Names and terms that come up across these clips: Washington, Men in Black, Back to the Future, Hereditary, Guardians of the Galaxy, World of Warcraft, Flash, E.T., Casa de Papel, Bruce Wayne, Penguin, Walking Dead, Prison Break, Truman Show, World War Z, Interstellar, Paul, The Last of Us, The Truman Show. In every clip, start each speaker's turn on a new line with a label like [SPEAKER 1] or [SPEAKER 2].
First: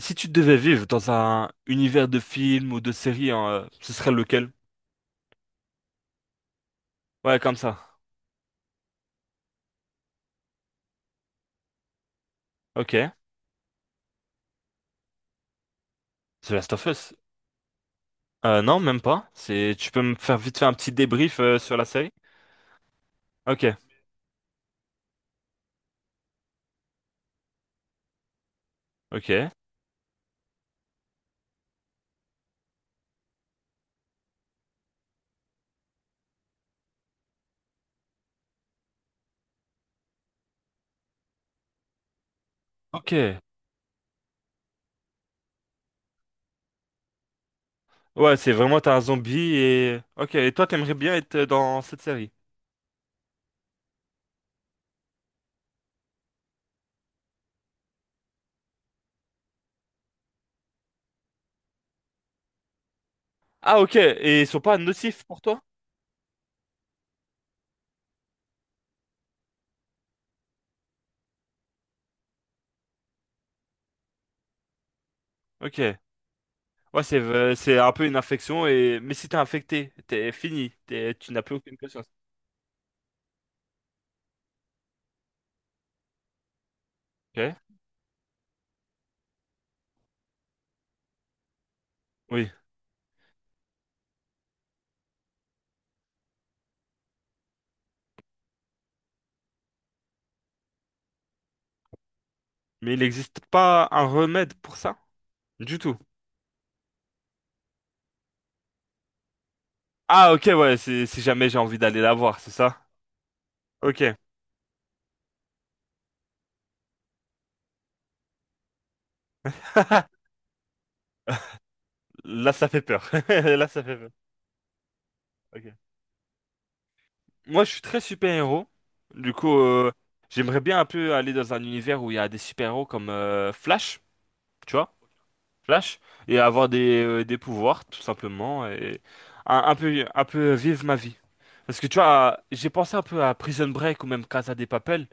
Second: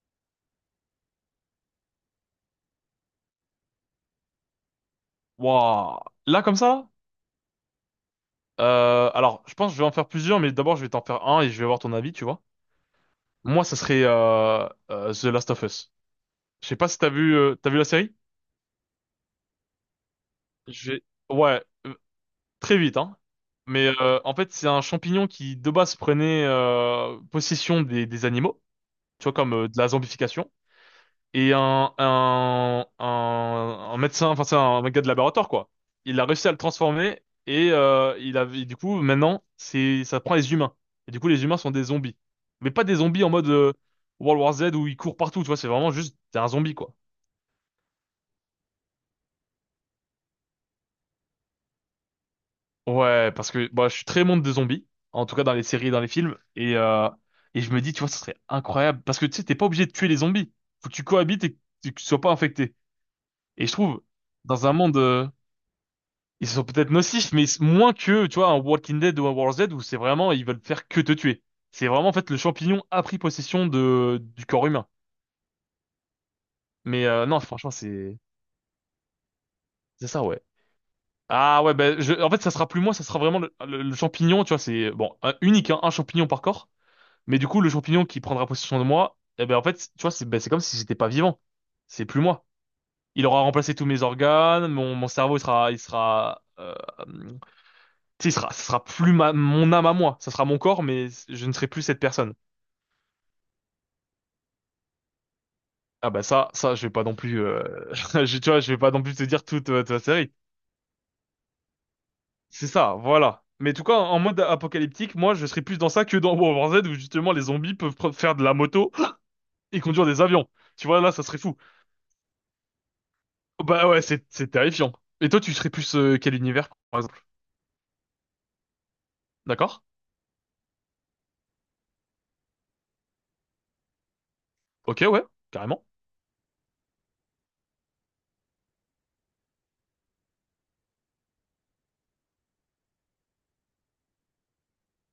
[SPEAKER 1] Si tu devais vivre dans un univers de film ou de série, hein, ce serait lequel?
[SPEAKER 2] Waouh. Là, comme ça?
[SPEAKER 1] Ouais, comme ça.
[SPEAKER 2] Alors, je pense que je vais en faire plusieurs, mais d'abord, je vais t'en faire un et je vais voir ton avis, tu vois.
[SPEAKER 1] Ok.
[SPEAKER 2] Moi, ça serait The Last of Us.
[SPEAKER 1] The
[SPEAKER 2] Je
[SPEAKER 1] Last
[SPEAKER 2] sais
[SPEAKER 1] of
[SPEAKER 2] pas si t'as
[SPEAKER 1] Us.
[SPEAKER 2] vu, t'as vu la série?
[SPEAKER 1] Non, même pas. C'est, tu peux me faire vite faire un petit
[SPEAKER 2] Je vais-
[SPEAKER 1] débrief
[SPEAKER 2] Ouais,
[SPEAKER 1] sur la série?
[SPEAKER 2] très vite, hein.
[SPEAKER 1] Ok.
[SPEAKER 2] Mais en fait, c'est un champignon qui, de base, prenait possession des animaux, tu vois,
[SPEAKER 1] Ok.
[SPEAKER 2] comme de la zombification. Et un médecin, enfin c'est un gars de laboratoire quoi. Il a réussi à le transformer et du coup maintenant c'est, ça prend les humains. Et du coup les humains sont des zombies, mais pas des zombies en
[SPEAKER 1] Ok.
[SPEAKER 2] mode World War Z où ils courent partout, tu vois. C'est vraiment juste t'es un zombie quoi.
[SPEAKER 1] Ouais, c'est vraiment t'as un zombie et. Ok. Et toi, t'aimerais bien être dans cette série?
[SPEAKER 2] Ouais, parce que bah, je suis très monde des zombies, en tout cas dans les séries et dans les films, et je me dis, tu vois, ça serait incroyable, parce que tu sais, t'es pas obligé de tuer les zombies, faut que tu cohabites et que tu sois pas infecté. Et je
[SPEAKER 1] Ah, ok.
[SPEAKER 2] trouve,
[SPEAKER 1] Et ils sont
[SPEAKER 2] dans un
[SPEAKER 1] pas
[SPEAKER 2] monde
[SPEAKER 1] nocifs
[SPEAKER 2] euh,
[SPEAKER 1] pour toi?
[SPEAKER 2] Ils sont peut-être nocifs, mais moins que, tu vois, un Walking Dead ou un World Z où c'est vraiment, ils veulent faire que te tuer. C'est vraiment, en fait, le champignon a pris possession du corps humain.
[SPEAKER 1] Ok. Ouais,
[SPEAKER 2] Mais non, franchement,
[SPEAKER 1] c'est un peu une
[SPEAKER 2] c'est
[SPEAKER 1] infection et mais si t'es infecté,
[SPEAKER 2] c'est ça,
[SPEAKER 1] t'es
[SPEAKER 2] ouais.
[SPEAKER 1] fini. Tu n'as plus
[SPEAKER 2] Ah ouais,
[SPEAKER 1] aucune
[SPEAKER 2] ben,
[SPEAKER 1] conscience.
[SPEAKER 2] en fait, ça sera plus moi, ça sera vraiment le champignon, tu vois, c'est, bon, unique, hein, un champignon par corps. Mais du
[SPEAKER 1] Ok.
[SPEAKER 2] coup, le champignon qui prendra possession de moi, eh ben, en fait, tu vois, c'est comme si j'étais pas vivant. C'est plus moi.
[SPEAKER 1] Oui.
[SPEAKER 2] Il aura remplacé tous mes organes, mon cerveau, il sera. Tu sais, ce sera plus mon âme à moi, ça sera mon corps, mais je ne serai plus cette personne.
[SPEAKER 1] Mais il n'existe pas un remède pour ça? Du tout.
[SPEAKER 2] Ah bah ça, ça, je vais pas non plus, tu vois, je vais pas non plus te dire toute ta
[SPEAKER 1] Ah
[SPEAKER 2] série.
[SPEAKER 1] ok ouais, si jamais j'ai envie d'aller la voir, c'est
[SPEAKER 2] C'est
[SPEAKER 1] ça?
[SPEAKER 2] ça, voilà. Mais en tout cas,
[SPEAKER 1] Ok.
[SPEAKER 2] en mode apocalyptique, moi, je serais plus dans ça que dans World War Z, où justement les zombies peuvent faire de la moto et conduire des avions. Tu vois, là, ça serait fou.
[SPEAKER 1] Là ça fait peur. Là ça
[SPEAKER 2] Bah
[SPEAKER 1] fait
[SPEAKER 2] ouais,
[SPEAKER 1] peur.
[SPEAKER 2] c'est terrifiant. Et toi, tu serais
[SPEAKER 1] Ok.
[SPEAKER 2] plus quel univers, par exemple?
[SPEAKER 1] Moi je suis très super-héros. Du coup,
[SPEAKER 2] D'accord?
[SPEAKER 1] j'aimerais bien un peu aller dans un univers où il y a des super-héros comme Flash, tu vois?
[SPEAKER 2] Ok, ouais, carrément.
[SPEAKER 1] Flash. Et avoir des pouvoirs, tout simplement. Et un peu vivre ma vie. Parce que tu vois, j'ai pensé un peu à Prison Break ou même Casa de Papel.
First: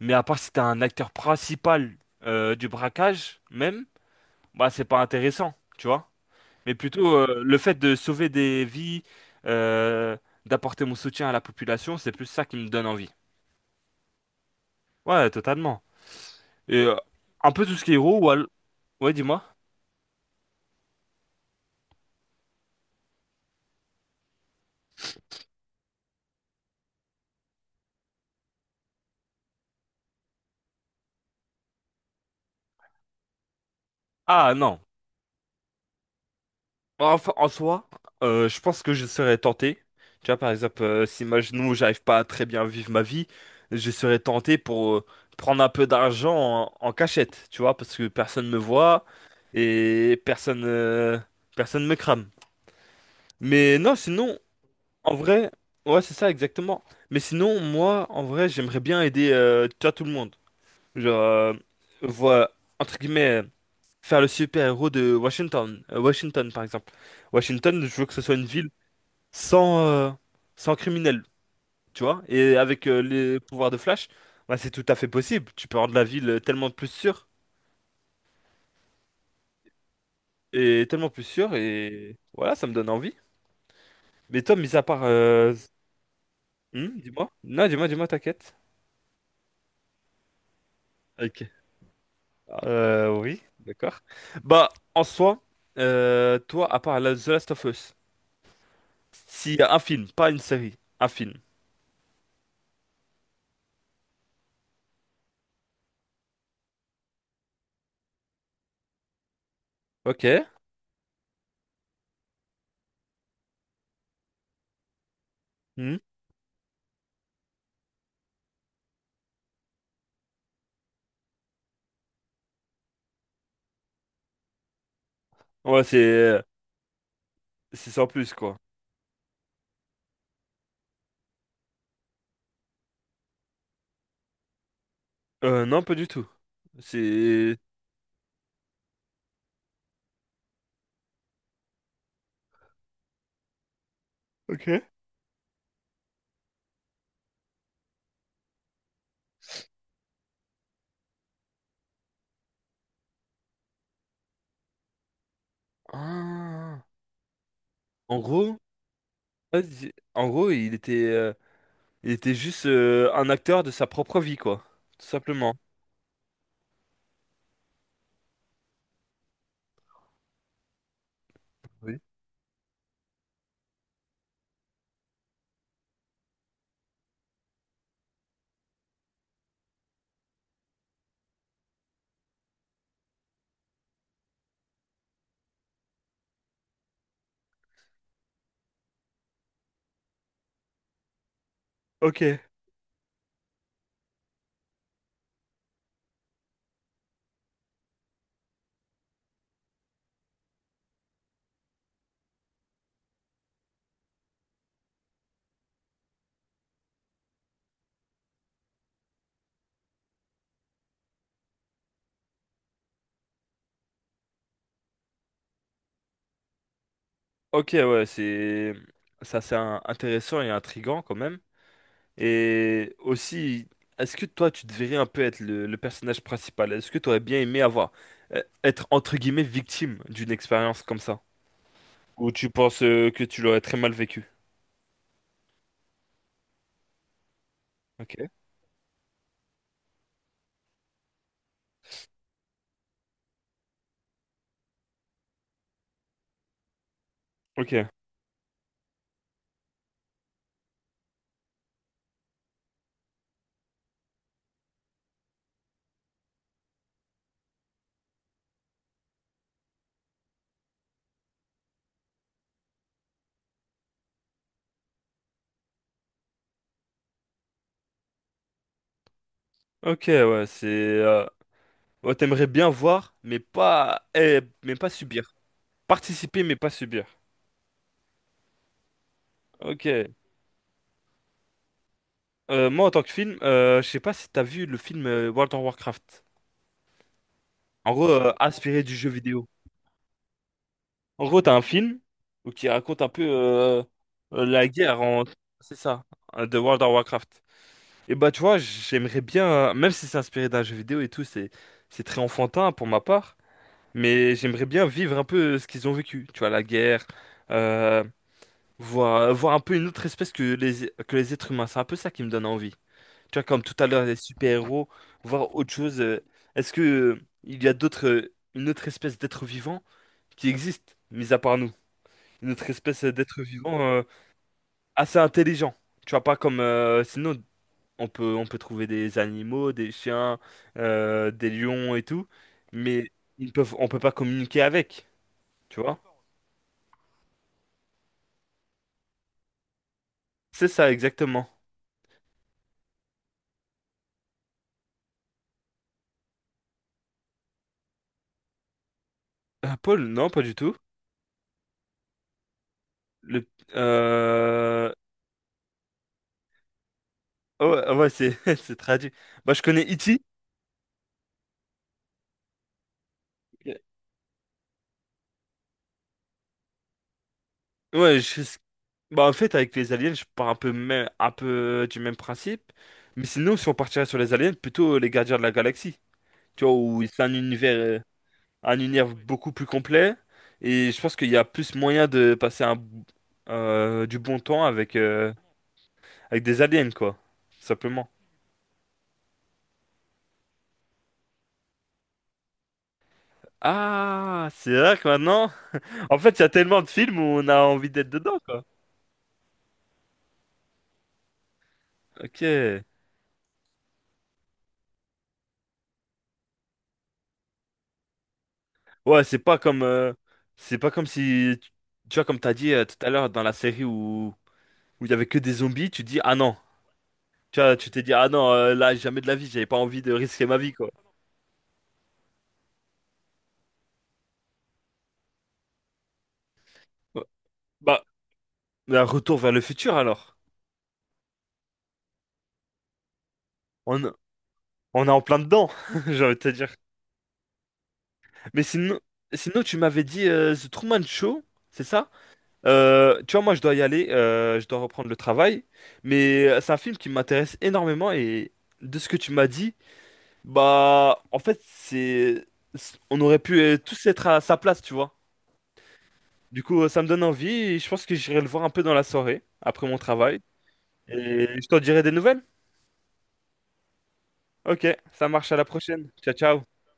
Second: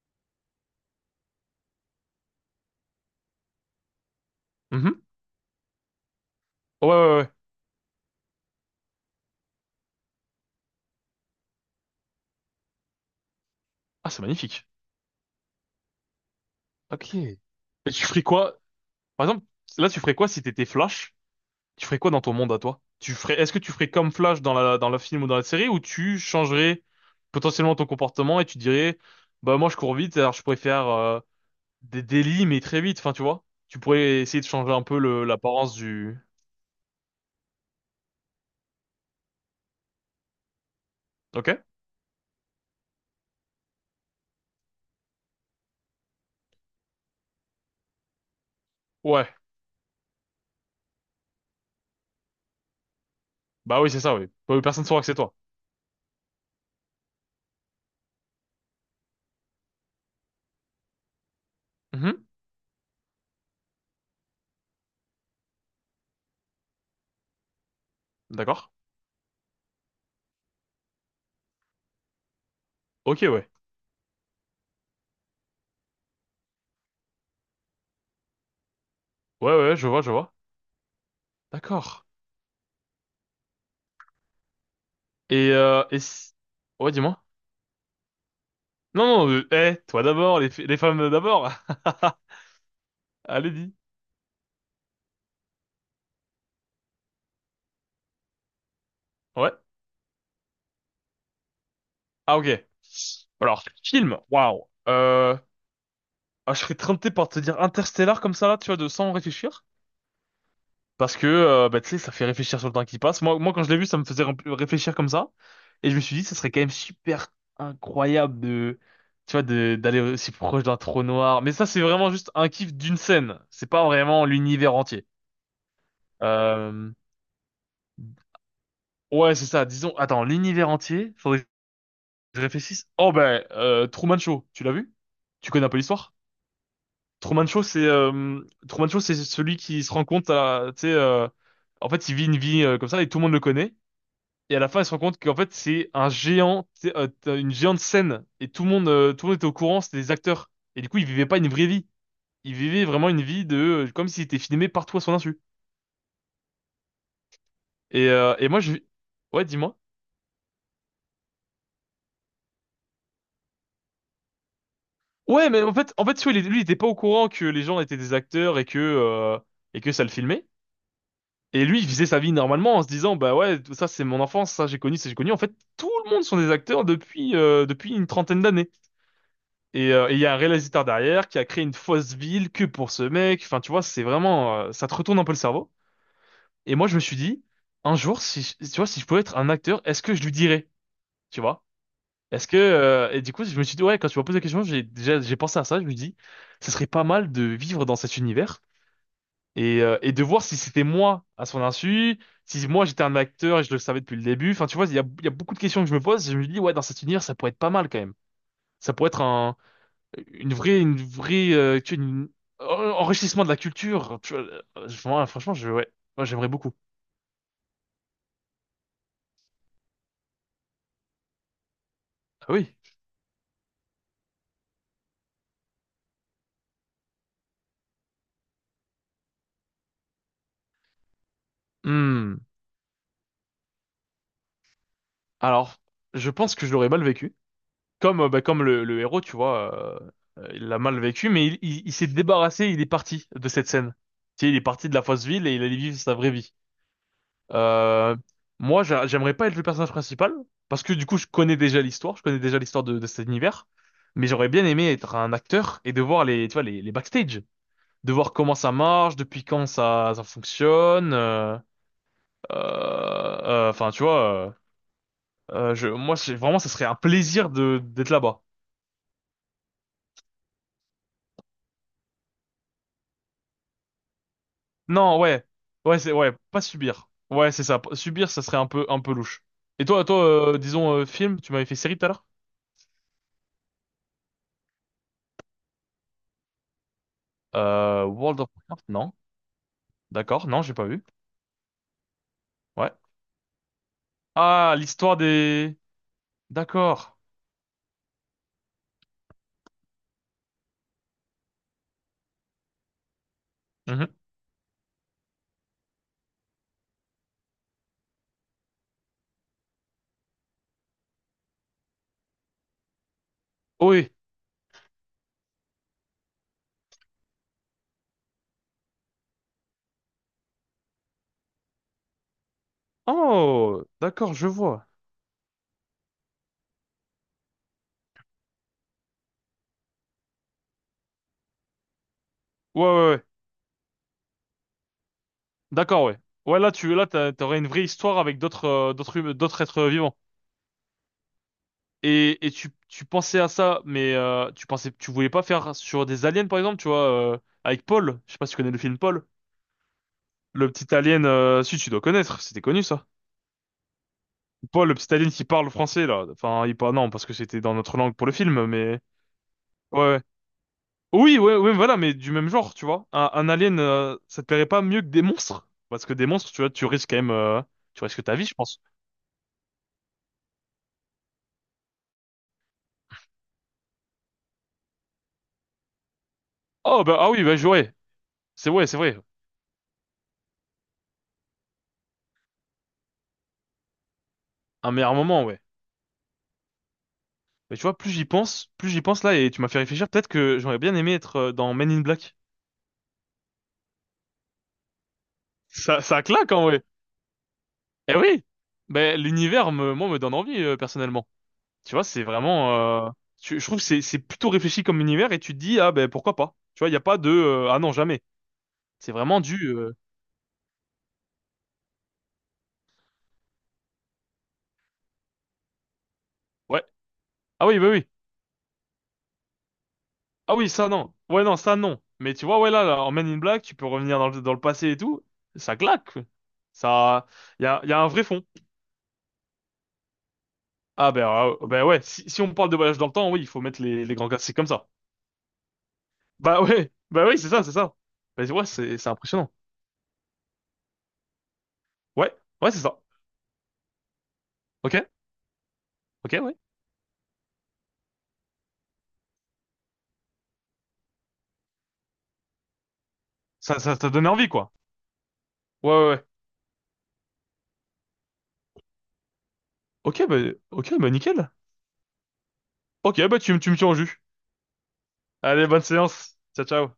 [SPEAKER 1] Mais à part si t'es un acteur principal du braquage même, bah c'est pas
[SPEAKER 2] Mhm.
[SPEAKER 1] intéressant, tu vois? Mais
[SPEAKER 2] Ouais, ouais,
[SPEAKER 1] plutôt
[SPEAKER 2] ouais.
[SPEAKER 1] le fait de sauver des vies, euh, d'apporter mon soutien à la population, c'est plus ça qui me donne envie.
[SPEAKER 2] Ah, c'est magnifique.
[SPEAKER 1] Ouais, totalement. Et
[SPEAKER 2] Ok. Et
[SPEAKER 1] un peu tout ce qui est
[SPEAKER 2] tu
[SPEAKER 1] héros,
[SPEAKER 2] ferais quoi?
[SPEAKER 1] ouais,
[SPEAKER 2] Par
[SPEAKER 1] dis-moi.
[SPEAKER 2] exemple, là, tu ferais quoi si t'étais Flash? Tu ferais quoi dans ton monde à toi? Est-ce que tu ferais comme Flash dans le film ou dans la série ou tu changerais potentiellement ton comportement et tu dirais, bah moi je cours vite, alors je pourrais faire des délits mais très vite, enfin tu vois? Tu pourrais essayer de
[SPEAKER 1] Ah
[SPEAKER 2] changer
[SPEAKER 1] non.
[SPEAKER 2] un peu l'apparence du.
[SPEAKER 1] Enfin, en soi, je pense que je serais tenté. Tu vois, par exemple, si
[SPEAKER 2] Ok?
[SPEAKER 1] imaginons j'arrive pas à très bien vivre ma vie, je serais tenté pour prendre un peu d'argent en cachette, tu vois, parce que personne me voit
[SPEAKER 2] Ouais.
[SPEAKER 1] et personne me crame. Mais
[SPEAKER 2] Bah oui,
[SPEAKER 1] non,
[SPEAKER 2] c'est ça, oui.
[SPEAKER 1] sinon.
[SPEAKER 2] Bah oui, personne ne saura que
[SPEAKER 1] En
[SPEAKER 2] c'est toi.
[SPEAKER 1] vrai, ouais, c'est ça, exactement. Mais sinon, moi, en vrai, j'aimerais bien aider, tu vois, tout le monde. Genre,
[SPEAKER 2] Mhm.
[SPEAKER 1] voir, entre guillemets, faire le super-héros de Washington. Washington, par exemple. Washington, je veux que ce soit une
[SPEAKER 2] D'accord.
[SPEAKER 1] ville sans, euh, sans criminels, tu vois. Et avec
[SPEAKER 2] Ok,
[SPEAKER 1] les
[SPEAKER 2] ouais.
[SPEAKER 1] pouvoirs de Flash, bah, c'est tout à fait possible. Tu peux rendre la ville tellement plus sûre,
[SPEAKER 2] Ouais, ouais, je vois, je vois.
[SPEAKER 1] et tellement plus sûre,
[SPEAKER 2] D'accord.
[SPEAKER 1] et voilà, ça me donne envie. Mais toi, mis à part...
[SPEAKER 2] Et, euh, et... si- Ouais, dis-moi.
[SPEAKER 1] dis-moi. Non, dis-moi, dis-moi, t'inquiète.
[SPEAKER 2] Non, non, toi d'abord, les femmes
[SPEAKER 1] Ok.
[SPEAKER 2] d'abord.
[SPEAKER 1] Oui,
[SPEAKER 2] Allez, dis.
[SPEAKER 1] d'accord. Bah, en soi, toi, à part The Last of Us,
[SPEAKER 2] Ouais.
[SPEAKER 1] s'il y a un film, pas une série, un film.
[SPEAKER 2] Ah ok. Alors, film, waouh. Euh, ah, je serais tenté par te dire Interstellar comme ça là, tu vois, de sans réfléchir.
[SPEAKER 1] Ok.
[SPEAKER 2] Parce que, bah, tu sais, ça fait réfléchir sur le temps qui passe. Moi, moi quand je l'ai vu, ça me faisait réfléchir comme ça. Et
[SPEAKER 1] Hmm.
[SPEAKER 2] je me suis dit, ça serait quand même super incroyable de, tu vois, d'aller aussi proche d'un trou noir. Mais ça, c'est vraiment juste un kiff d'une scène. C'est pas vraiment l'univers entier.
[SPEAKER 1] Ouais,
[SPEAKER 2] Euh,
[SPEAKER 1] c'est sans plus, quoi.
[SPEAKER 2] ouais, c'est ça. Disons, attends, l'univers entier, faudrait que je réfléchisse. Oh ben, Truman Show, tu l'as vu? Tu connais un peu
[SPEAKER 1] Non, pas du
[SPEAKER 2] l'histoire?
[SPEAKER 1] tout.
[SPEAKER 2] Truman
[SPEAKER 1] C'est...
[SPEAKER 2] Show, c'est euh, Truman Show, c'est celui qui se rend compte tu sais, en fait, il vit une vie comme ça et tout le monde le connaît. Et à
[SPEAKER 1] Ok.
[SPEAKER 2] la fin, il se rend compte qu'en fait, c'est un géant, tu sais, t'as une géante scène. Et tout le monde était au courant, c'était des acteurs. Et du coup, il vivait pas une vraie vie. Il vivait vraiment une vie comme s'il était filmé partout à son insu.
[SPEAKER 1] Ah.
[SPEAKER 2] Et,
[SPEAKER 1] En
[SPEAKER 2] euh, et
[SPEAKER 1] gros,
[SPEAKER 2] moi, ouais, dis-moi.
[SPEAKER 1] vas-y. En gros, il il était juste un acteur de sa propre vie, quoi. Tout
[SPEAKER 2] Ouais,
[SPEAKER 1] simplement.
[SPEAKER 2] mais en fait, tu vois, lui, il était pas au courant que les gens étaient des acteurs et que ça le filmait. Et lui, il
[SPEAKER 1] Oui.
[SPEAKER 2] faisait sa vie normalement en se disant, bah ouais, tout ça c'est mon enfance, ça j'ai connu, ça j'ai connu. En fait, tout le monde sont des acteurs depuis une trentaine d'années. Et il y a un réalisateur derrière qui a créé une fausse ville que pour ce mec. Enfin, tu vois, c'est vraiment, ça te retourne un peu le cerveau. Et moi, je me suis dit, un jour, si je- tu vois, si je pouvais être un acteur, est-ce que je lui dirais, tu vois?
[SPEAKER 1] Ok.
[SPEAKER 2] Est-ce que Et du coup, je me suis dit, ouais, quand tu m'as posé la question, j'ai déjà j'ai pensé à ça. Je me dis, ce serait pas mal de vivre dans cet univers. Et de voir si c'était moi à son insu, si moi j'étais un acteur et je le savais depuis le début. Enfin, tu vois, il y a beaucoup de questions que je me pose. Je me dis, ouais, dans cet univers, ça pourrait être pas mal quand même. Ça pourrait être tu vois, un enrichissement de la culture. Tu vois, moi, franchement, ouais, moi j'aimerais beaucoup.
[SPEAKER 1] Ok, ouais, c'est... Ça, c'est intéressant et intriguant, quand même.
[SPEAKER 2] Ah oui.
[SPEAKER 1] Et aussi, est-ce que toi, tu devrais un peu être le personnage principal? Est-ce que tu aurais bien aimé avoir, être entre guillemets victime d'une expérience comme ça? Ou
[SPEAKER 2] Hmm.
[SPEAKER 1] tu penses que tu l'aurais très mal vécu?
[SPEAKER 2] Alors, je pense que je l'aurais mal vécu.
[SPEAKER 1] Ok.
[SPEAKER 2] Comme, bah, comme le héros, tu vois, il l'a mal vécu, mais il s'est débarrassé, il est parti de cette scène. Tu sais, il est parti de la fausse ville et il allait vivre sa vraie vie.
[SPEAKER 1] Ok.
[SPEAKER 2] Euh, moi, j'aimerais pas être le personnage principal, parce que du coup, je connais déjà l'histoire, je connais déjà l'histoire de cet univers, mais j'aurais bien aimé être un acteur et de voir tu vois, les backstage, de voir comment ça marche, depuis quand ça fonctionne. Enfin, tu vois, moi, vraiment, ça serait un plaisir de d'être là-bas.
[SPEAKER 1] Ok, ouais, c'est... ouais, t'aimerais bien voir, mais pas, eh, mais pas
[SPEAKER 2] Non,
[SPEAKER 1] subir.
[SPEAKER 2] ouais, ouais, c'est ouais,
[SPEAKER 1] Participer, mais
[SPEAKER 2] pas
[SPEAKER 1] pas subir.
[SPEAKER 2] subir. Ouais, c'est ça. Subir, ça serait un peu louche.
[SPEAKER 1] Ok.
[SPEAKER 2] Et toi, toi, disons film, tu m'avais fait série tout à l'heure?
[SPEAKER 1] Moi, en tant que film, je sais pas si t'as vu le film World of Warcraft. En gros,
[SPEAKER 2] World of
[SPEAKER 1] inspiré
[SPEAKER 2] Warcraft,
[SPEAKER 1] du jeu
[SPEAKER 2] non?
[SPEAKER 1] vidéo.
[SPEAKER 2] D'accord, non, j'ai pas vu.
[SPEAKER 1] En gros, t'as un film où qui
[SPEAKER 2] Ouais.
[SPEAKER 1] raconte un peu la
[SPEAKER 2] Ah,
[SPEAKER 1] guerre
[SPEAKER 2] l'histoire
[SPEAKER 1] en... C'est
[SPEAKER 2] des.
[SPEAKER 1] ça, de World of
[SPEAKER 2] D'accord.
[SPEAKER 1] Warcraft. Et bah tu vois, j'aimerais bien, même si c'est inspiré d'un jeu vidéo et tout, c'est très enfantin pour ma part,
[SPEAKER 2] Mhm.
[SPEAKER 1] mais j'aimerais bien vivre un peu ce qu'ils ont vécu. Tu vois, la guerre, euh, voir, voir un peu une autre espèce que que les êtres humains. C'est un peu ça qui me donne envie. Tu vois, comme tout à l'heure,
[SPEAKER 2] Oui.
[SPEAKER 1] les super-héros, voir autre chose. Est-ce que il y a d'autres, une autre espèce d'être vivant qui existe, mis à part nous? Une autre espèce d'être vivant
[SPEAKER 2] Oh, d'accord, je vois.
[SPEAKER 1] assez intelligent. Tu vois, pas comme... sinon, on on peut trouver des animaux, des chiens, des lions et tout,
[SPEAKER 2] Ouais,
[SPEAKER 1] mais
[SPEAKER 2] ouais, ouais.
[SPEAKER 1] ils peuvent, on peut pas communiquer avec, tu vois?
[SPEAKER 2] D'accord, ouais. Ouais, là, là, t'aurais une vraie histoire avec d'autres êtres vivants.
[SPEAKER 1] C'est ça, exactement.
[SPEAKER 2] Et tu pensais à ça, mais tu voulais pas faire sur des aliens, par exemple, tu vois, euh, avec Paul. Je sais pas si tu connais le film Paul.
[SPEAKER 1] Paul, non, pas du
[SPEAKER 2] Le
[SPEAKER 1] tout.
[SPEAKER 2] petit alien, si tu dois connaître, c'était connu ça.
[SPEAKER 1] Le...
[SPEAKER 2] Paul,
[SPEAKER 1] Euh...
[SPEAKER 2] le petit alien qui parle français là. Enfin, il parle non, parce que c'était
[SPEAKER 1] Oh,
[SPEAKER 2] dans
[SPEAKER 1] ah
[SPEAKER 2] notre
[SPEAKER 1] ouais,
[SPEAKER 2] langue pour le
[SPEAKER 1] c'est
[SPEAKER 2] film,
[SPEAKER 1] c'est
[SPEAKER 2] mais
[SPEAKER 1] traduit. Bah, je connais
[SPEAKER 2] ouais. Ouais.
[SPEAKER 1] E.T.
[SPEAKER 2] Oui, ouais, ouais, voilà, mais du même genre, tu vois. Un alien, ça te plairait pas mieux que des monstres? Parce que des monstres, tu vois, tu risques quand même, tu
[SPEAKER 1] Ouais,
[SPEAKER 2] risques ta
[SPEAKER 1] je...
[SPEAKER 2] vie, je pense.
[SPEAKER 1] Bah, en fait, avec les aliens, je pars un peu, même, un peu du même principe. Mais sinon, si on partirait sur les aliens, plutôt les gardiens de la galaxie. Tu vois, où
[SPEAKER 2] Oh, bah,
[SPEAKER 1] c'est
[SPEAKER 2] ah oui, bah, jouer. C'est
[SPEAKER 1] un
[SPEAKER 2] vrai, c'est
[SPEAKER 1] univers
[SPEAKER 2] vrai.
[SPEAKER 1] beaucoup plus complet. Et je pense qu'il y a plus moyen de passer un, du bon temps
[SPEAKER 2] Un
[SPEAKER 1] avec,
[SPEAKER 2] meilleur moment, ouais.
[SPEAKER 1] avec des aliens, quoi. Tout
[SPEAKER 2] Mais tu vois,
[SPEAKER 1] simplement.
[SPEAKER 2] plus j'y pense là, et tu m'as fait réfléchir, peut-être que j'aurais bien aimé être dans Men in Black.
[SPEAKER 1] Ah, c'est vrai que maintenant,
[SPEAKER 2] Ça,
[SPEAKER 1] en
[SPEAKER 2] ça
[SPEAKER 1] fait, il y a
[SPEAKER 2] claque, en
[SPEAKER 1] tellement
[SPEAKER 2] vrai.
[SPEAKER 1] de films où on a envie d'être
[SPEAKER 2] Eh
[SPEAKER 1] dedans,
[SPEAKER 2] oui!
[SPEAKER 1] quoi.
[SPEAKER 2] Ben, l'univers, moi, me donne envie, personnellement. Tu vois, c'est
[SPEAKER 1] Ok.
[SPEAKER 2] vraiment, je trouve que c'est plutôt réfléchi comme univers, et tu te dis, ah, ben, pourquoi pas? Tu vois, il n'y a pas ah non, jamais. C'est
[SPEAKER 1] Ouais,
[SPEAKER 2] vraiment du,
[SPEAKER 1] c'est pas comme si, tu vois, comme t'as dit tout à l'heure dans la série où où il y avait que des zombies, tu dis ah non,
[SPEAKER 2] ouais.
[SPEAKER 1] tu
[SPEAKER 2] Ah
[SPEAKER 1] vois,
[SPEAKER 2] oui, bah
[SPEAKER 1] tu t'es
[SPEAKER 2] oui.
[SPEAKER 1] dit ah non, là jamais de la vie, j'avais pas envie de risquer
[SPEAKER 2] Ah
[SPEAKER 1] ma
[SPEAKER 2] oui,
[SPEAKER 1] vie,
[SPEAKER 2] ça
[SPEAKER 1] quoi.
[SPEAKER 2] non. Ouais, non, ça non. Mais tu vois, ouais, là, là, en Men in Black, tu peux revenir dans le passé et tout. Ça claque.
[SPEAKER 1] Ouais.
[SPEAKER 2] Ça, il y a
[SPEAKER 1] Bah,
[SPEAKER 2] un vrai fond.
[SPEAKER 1] bah, retour vers le futur alors.
[SPEAKER 2] Ah, ben ouais, si on parle de voyage dans le temps, oui, il faut mettre les,
[SPEAKER 1] On,
[SPEAKER 2] les grands classiques comme ça.
[SPEAKER 1] On est en plein dedans, j'ai envie de te
[SPEAKER 2] Bah
[SPEAKER 1] dire.
[SPEAKER 2] ouais, bah oui, c'est ça, c'est ça. Bah
[SPEAKER 1] Mais
[SPEAKER 2] ouais, c'est
[SPEAKER 1] sinon,
[SPEAKER 2] c'est impressionnant.
[SPEAKER 1] sinon tu m'avais dit The Truman Show, c'est ça?
[SPEAKER 2] Ouais, ouais, c'est ça.
[SPEAKER 1] Tu vois, moi, je dois y aller, je dois
[SPEAKER 2] Ok,
[SPEAKER 1] reprendre le travail.
[SPEAKER 2] ok,
[SPEAKER 1] Mais
[SPEAKER 2] ouais.
[SPEAKER 1] c'est un film qui m'intéresse énormément et de ce que tu m'as dit, bah, en fait, c'est, on aurait pu
[SPEAKER 2] Ça
[SPEAKER 1] tous
[SPEAKER 2] t'a
[SPEAKER 1] être
[SPEAKER 2] donné
[SPEAKER 1] à
[SPEAKER 2] envie,
[SPEAKER 1] sa
[SPEAKER 2] quoi.
[SPEAKER 1] place, tu vois.
[SPEAKER 2] Ouais, ouais, ouais.
[SPEAKER 1] Du coup, ça me donne envie et je pense que j'irai le voir un peu dans la soirée, après mon
[SPEAKER 2] Ok, bah,
[SPEAKER 1] travail.
[SPEAKER 2] ok, bah nickel.
[SPEAKER 1] Et je t'en dirai des nouvelles.
[SPEAKER 2] Ok, bah tu me tiens au jus.
[SPEAKER 1] Ok, ça marche, à la
[SPEAKER 2] Allez, bonne
[SPEAKER 1] prochaine. Ciao,
[SPEAKER 2] séance.
[SPEAKER 1] ciao.
[SPEAKER 2] Ciao, ciao.